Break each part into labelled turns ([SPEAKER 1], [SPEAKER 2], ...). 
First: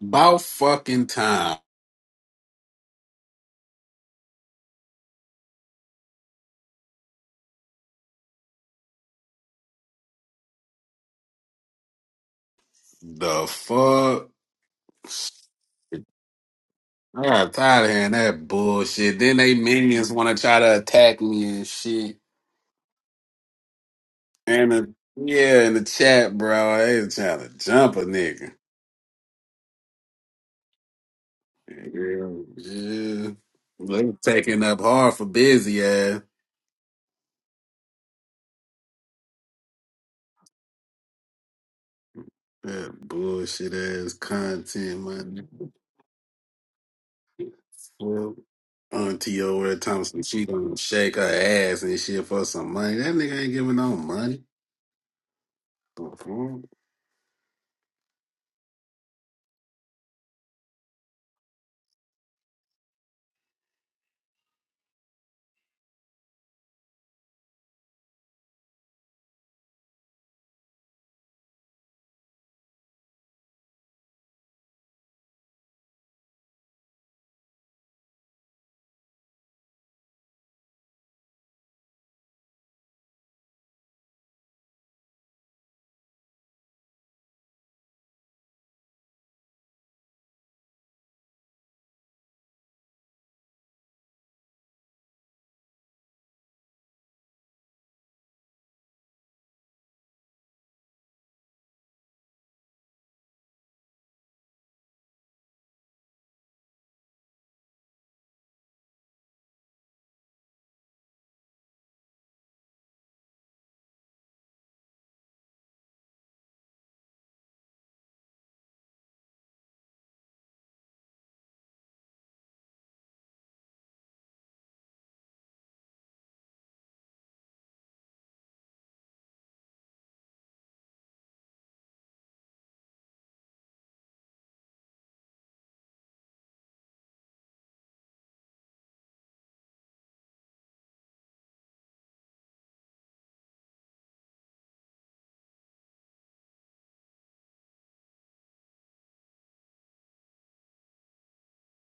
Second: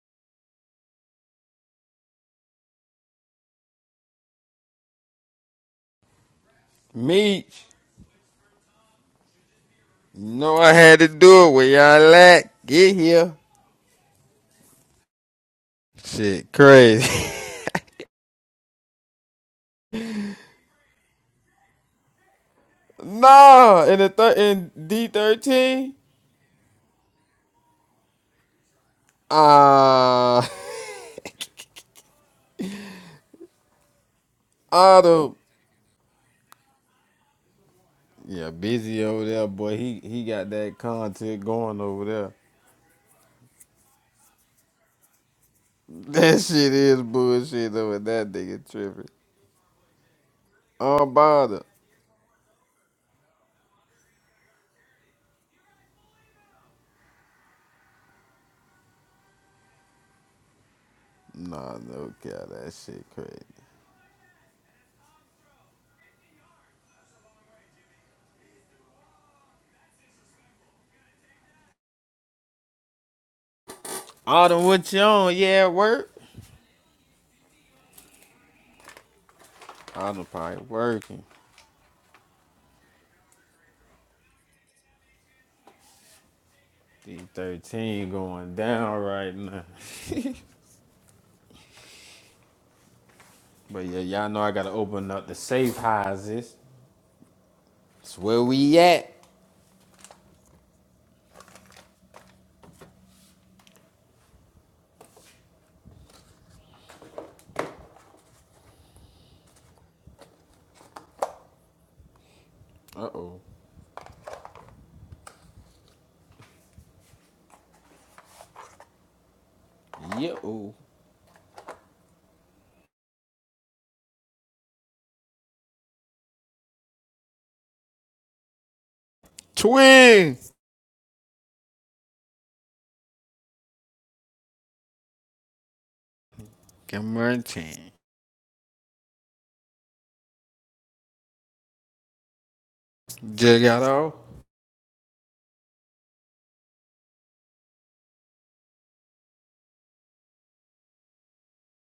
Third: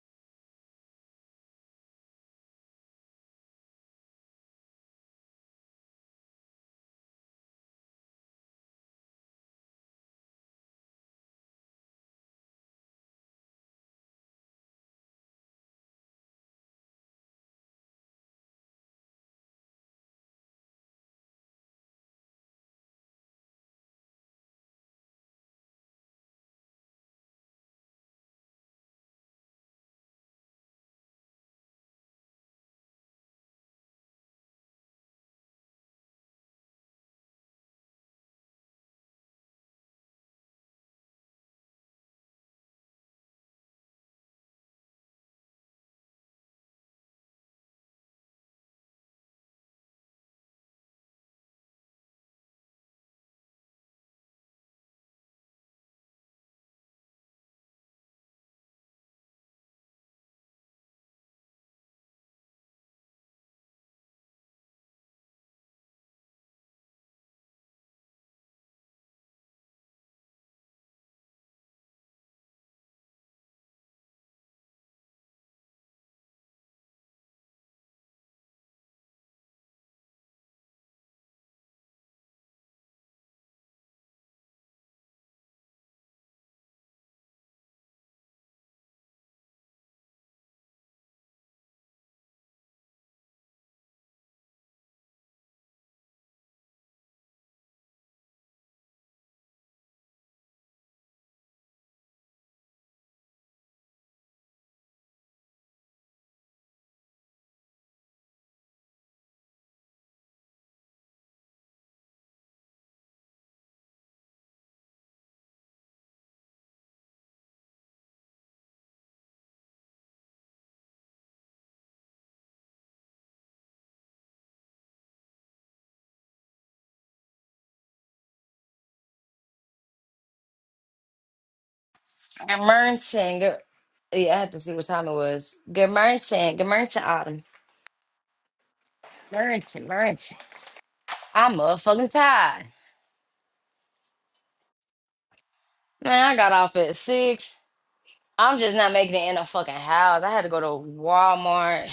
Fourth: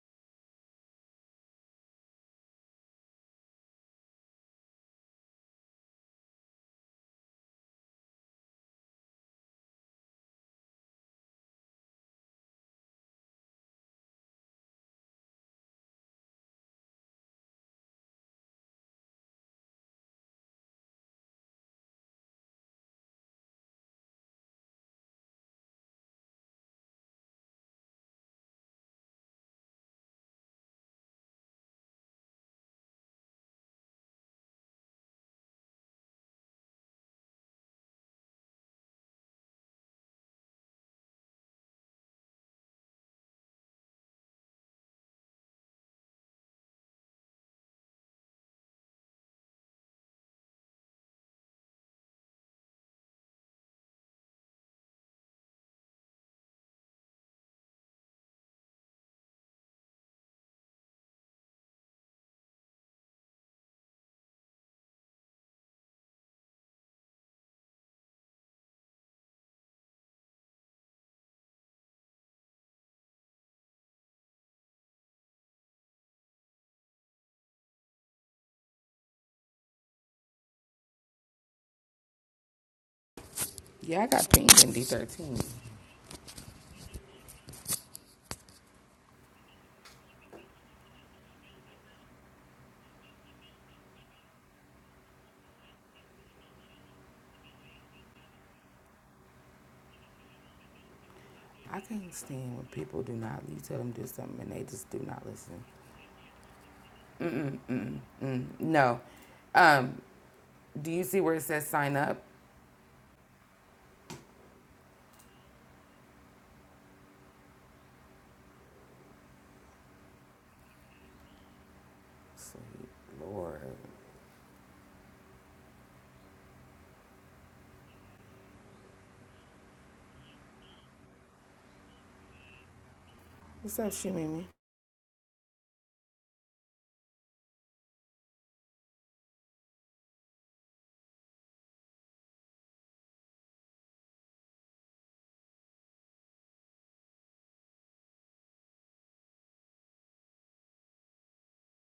[SPEAKER 1] About fucking time.
[SPEAKER 2] Meech, you know I had to do it where y'all at. Get here.
[SPEAKER 1] The fuck?
[SPEAKER 2] Shit,
[SPEAKER 1] I
[SPEAKER 2] crazy.
[SPEAKER 1] got tired of hearing that bullshit. Then they minions want to try to attack me and shit.
[SPEAKER 2] Nah, in the thir- in
[SPEAKER 1] And the,
[SPEAKER 2] D
[SPEAKER 1] yeah, in the
[SPEAKER 2] thirteen.
[SPEAKER 1] chat, bro, they was trying to jump a nigga.
[SPEAKER 2] Ah,
[SPEAKER 1] Yeah, yeah. They taking up hard for
[SPEAKER 2] Autumn.
[SPEAKER 1] busy ass.
[SPEAKER 2] Yeah, busy over there, boy. He he got that content going over there.
[SPEAKER 1] That bullshit ass content, man.
[SPEAKER 2] That shit is bullshit over that
[SPEAKER 1] Well,
[SPEAKER 2] nigga tripping.
[SPEAKER 1] Auntie over at Thompson, she gonna shake her
[SPEAKER 2] Unbothered.
[SPEAKER 1] ass and shit for some money. That nigga ain't giving no money. The fuck?
[SPEAKER 2] Nah, no cow, that shit crazy. Autumn, what you on? Yeah, work. Autumn probably working.
[SPEAKER 3] Yeah, I got pinged in D13.
[SPEAKER 2] D thirteen going down right now. But yeah, y'all know I gotta open up the safe houses. That's where we at.
[SPEAKER 3] I can't stand when people do not, you tell them to do something and they just do not listen. Mm-mm, mm-mm, mm, no. Um, do you see where it says sign up?
[SPEAKER 2] Uh oh. Yo.
[SPEAKER 3] Sweet Lord.
[SPEAKER 2] Twin.
[SPEAKER 4] Germerson. Ger-
[SPEAKER 3] What's up,
[SPEAKER 4] yeah, I
[SPEAKER 3] Shimimi?
[SPEAKER 4] had to see what time it was. Germerson. Germerson
[SPEAKER 2] Cameron
[SPEAKER 4] Autumn. Germerson. Germerson. I'm motherfucking tired.
[SPEAKER 2] Just got off.
[SPEAKER 4] Man, I got off at six. I'm just not making it in a fucking house. I had to go to Walmart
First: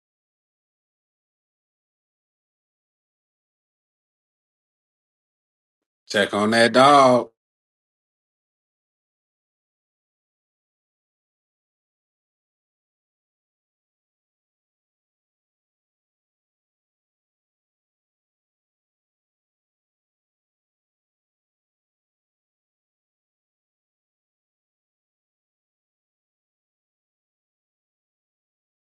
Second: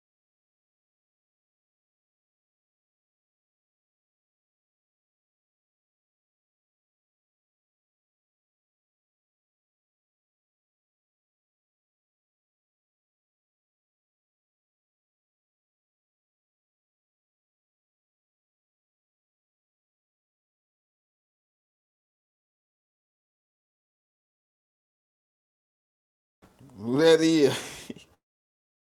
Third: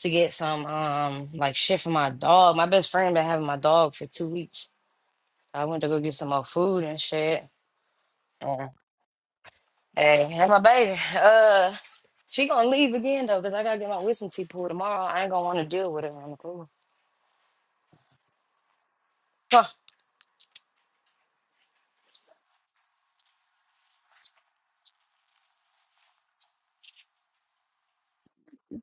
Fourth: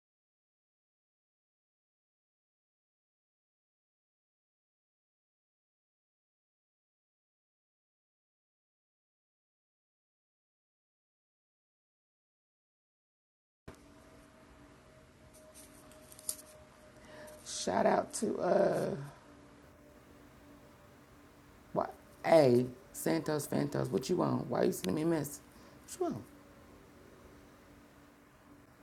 [SPEAKER 4] to get some um like shit for my dog. My best friend been having my dog for two weeks. I went to go get some
[SPEAKER 1] Check
[SPEAKER 4] more
[SPEAKER 1] on that
[SPEAKER 4] food and
[SPEAKER 1] dog.
[SPEAKER 4] shit. Yeah. Hey, have my baby. Uh, she gonna leave again though, cause I gotta get my wisdom teeth pulled tomorrow. I ain't gonna want to deal with it on the cool.
[SPEAKER 3] Shout out to, uh, what? hey, Santos Fantos, what you want? Why you sending me a miss? What you want?
[SPEAKER 2] Let it.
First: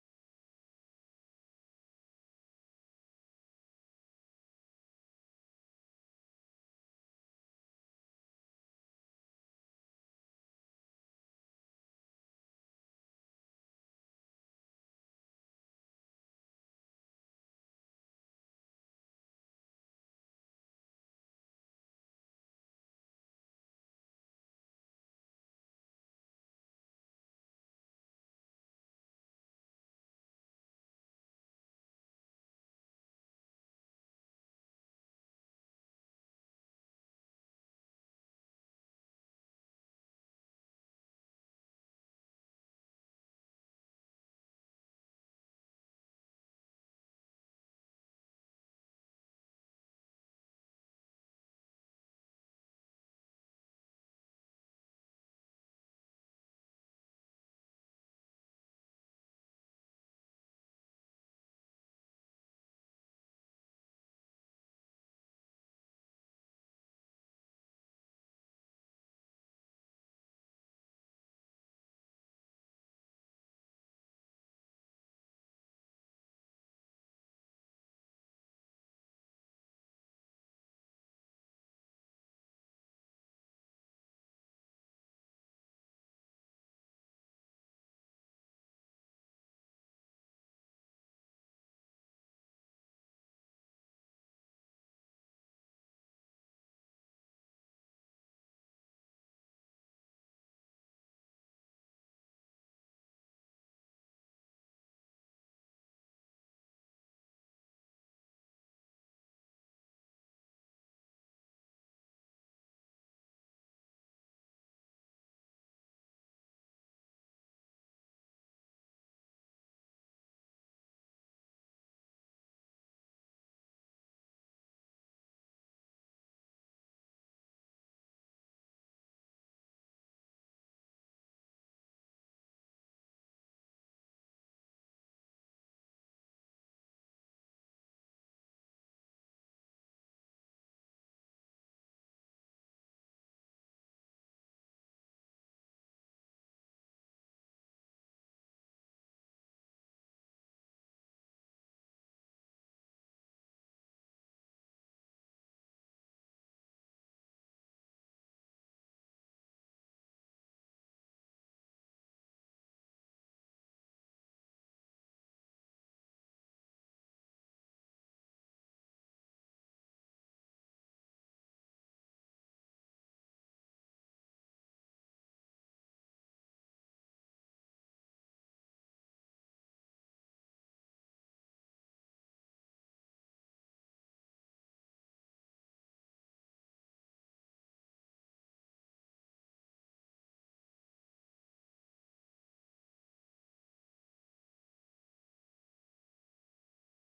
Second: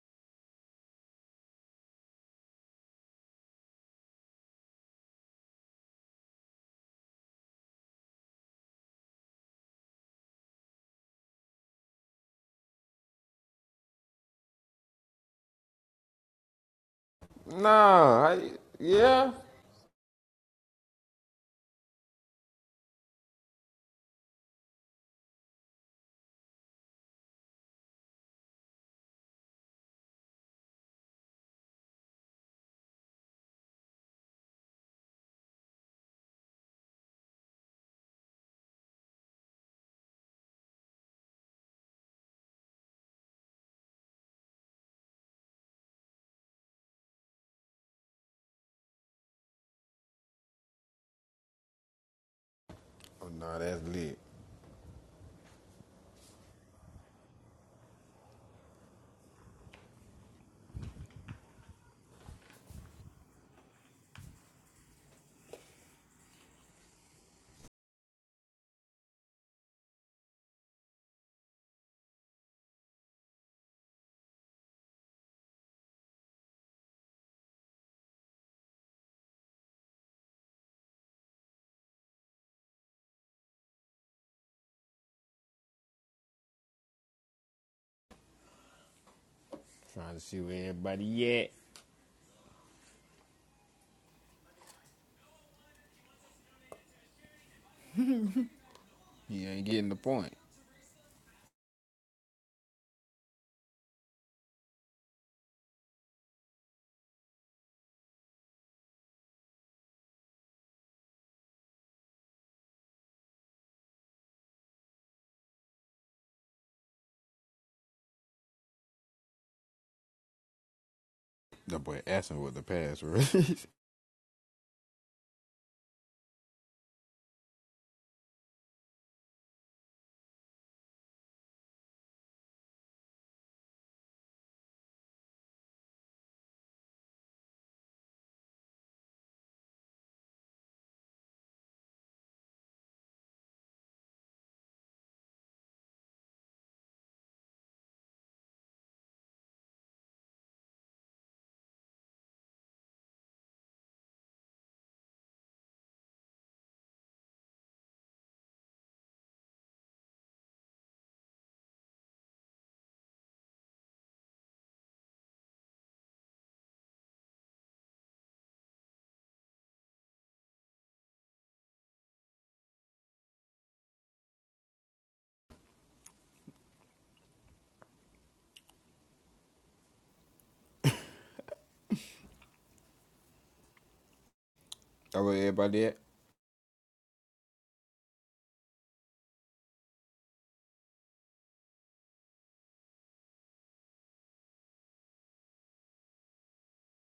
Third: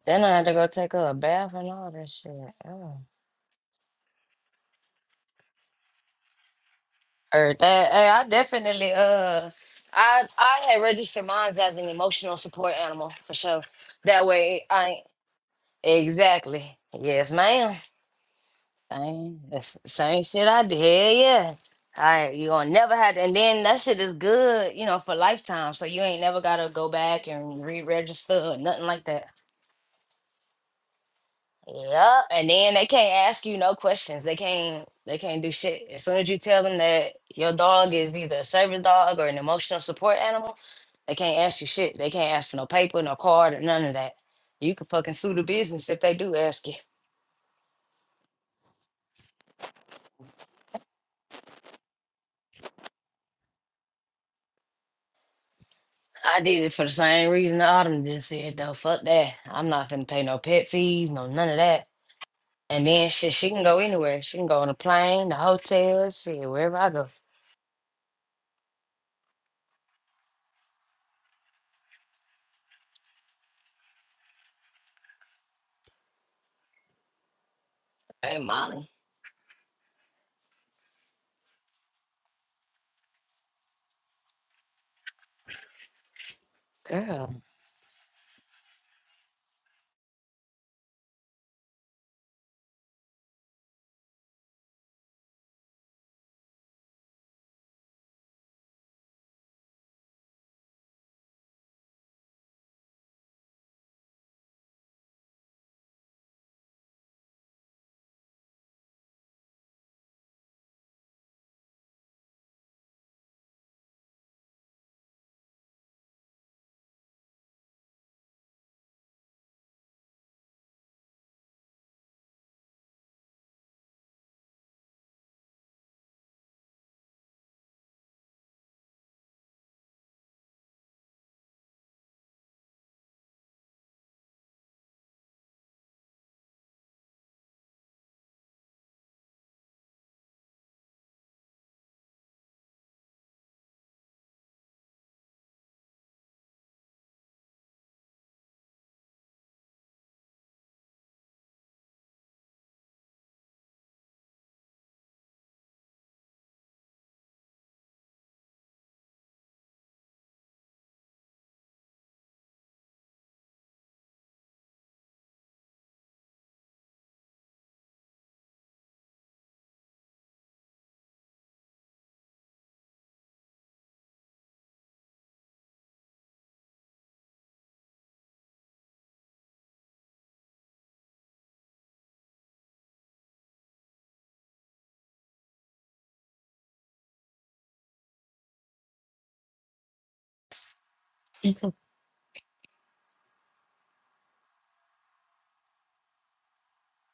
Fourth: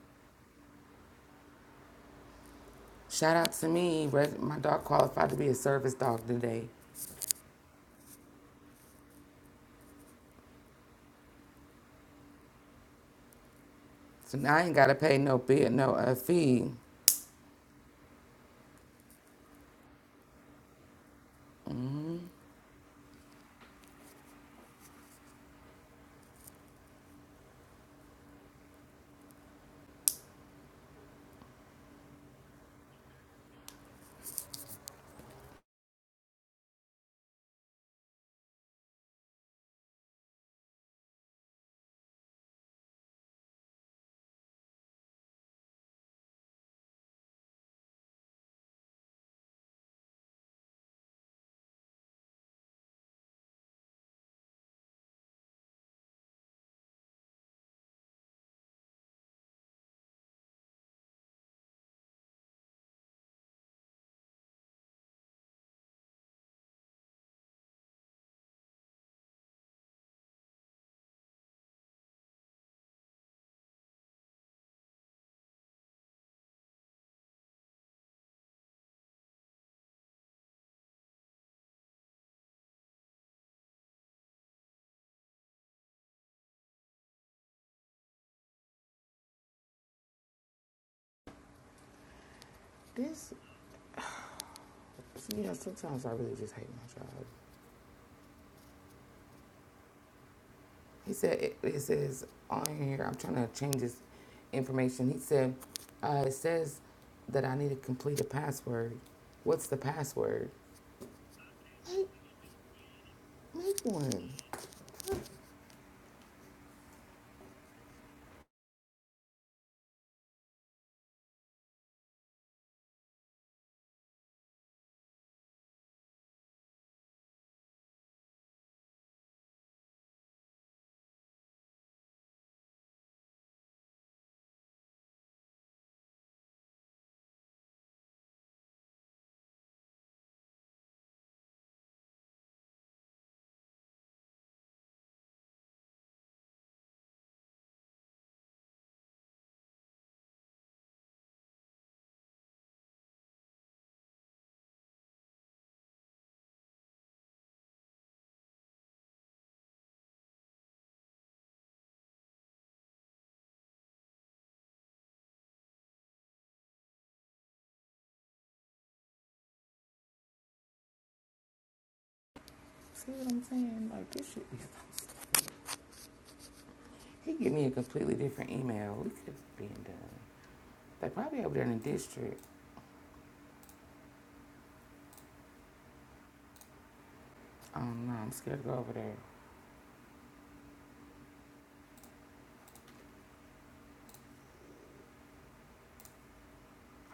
[SPEAKER 4] Then I had to go take her a bath and all that shit. Oh.
[SPEAKER 3] Shout out to me. My dog qualified to be a service dog today.
[SPEAKER 4] Or that, hey, I definitely uh I I had registered mine as an emotional support animal for sure. That
[SPEAKER 3] So now I
[SPEAKER 4] way
[SPEAKER 3] ain't got
[SPEAKER 4] I
[SPEAKER 3] to
[SPEAKER 4] ain't-
[SPEAKER 3] pay no bill, no uh, fee.
[SPEAKER 4] exactly. Yes, ma'am.
[SPEAKER 2] Nah. I, yeah.
[SPEAKER 4] Same that's the same shit I did. Hell yeah. I you gonna never have to, and then that shit is good, you know, for lifetime. So you ain't never gotta go back and re-register or nothing like that. Yeah, and then they can't ask you no questions. They can't they can't do shit. As soon as you tell them that your dog is either a service dog or an emotional support animal, they can't ask you shit. They can't ask for no paper, no card, or none of that. You can fucking sue the business if they do ask you.
[SPEAKER 2] Oh, no, that's lit.
[SPEAKER 4] I did it for the same reason the Autumn just said though. Fuck that. I'm not finna pay no pet fees, no none of that. And then shit, she can go anywhere. She can go on a plane, the hotel, shit, wherever I go. Hey Molly. girl.
[SPEAKER 2] Trying to see where everybody at.
[SPEAKER 3] This, you know, sometimes I really just hate my job.
[SPEAKER 2] He ain't getting the point.
[SPEAKER 3] He said, it, it says on here, I'm trying to change this information. He said, uh, it says that I need to complete a password. What's the password? Make, make one.
[SPEAKER 2] That boy asking what the pass was.
[SPEAKER 3] See what I'm saying? Like, this should be. He gave me a completely different email. We could have been done. They probably over there in the district.
[SPEAKER 2] Oh, where everybody at?
[SPEAKER 3] I don't know. I'm scared to go over there.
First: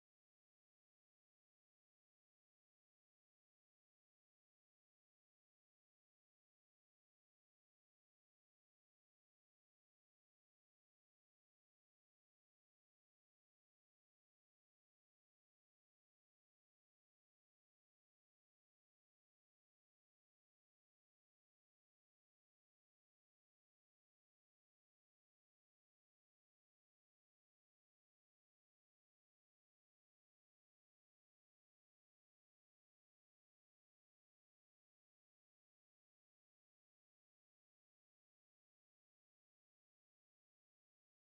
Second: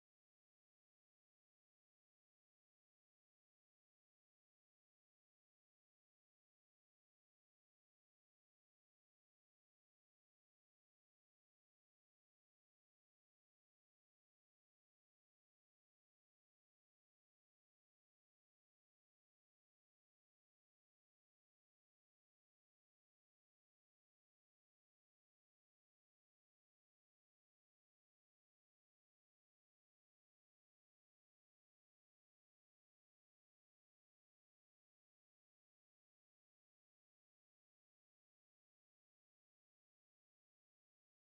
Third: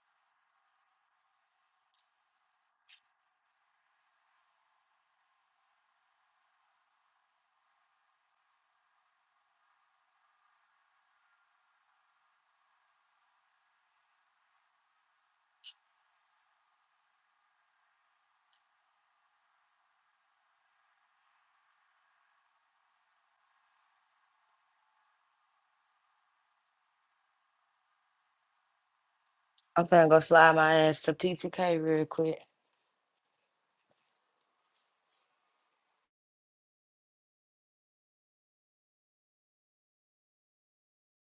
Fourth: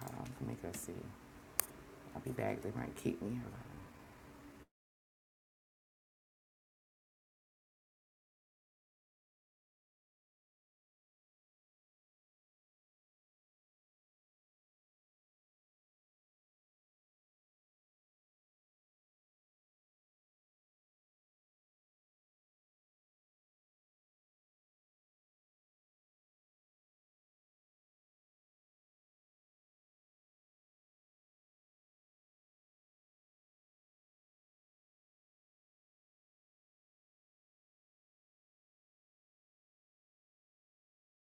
[SPEAKER 3] Um, let me go see. I'll be back. They might kick me
[SPEAKER 4] I'm finna go slide my ass to PTK real quick.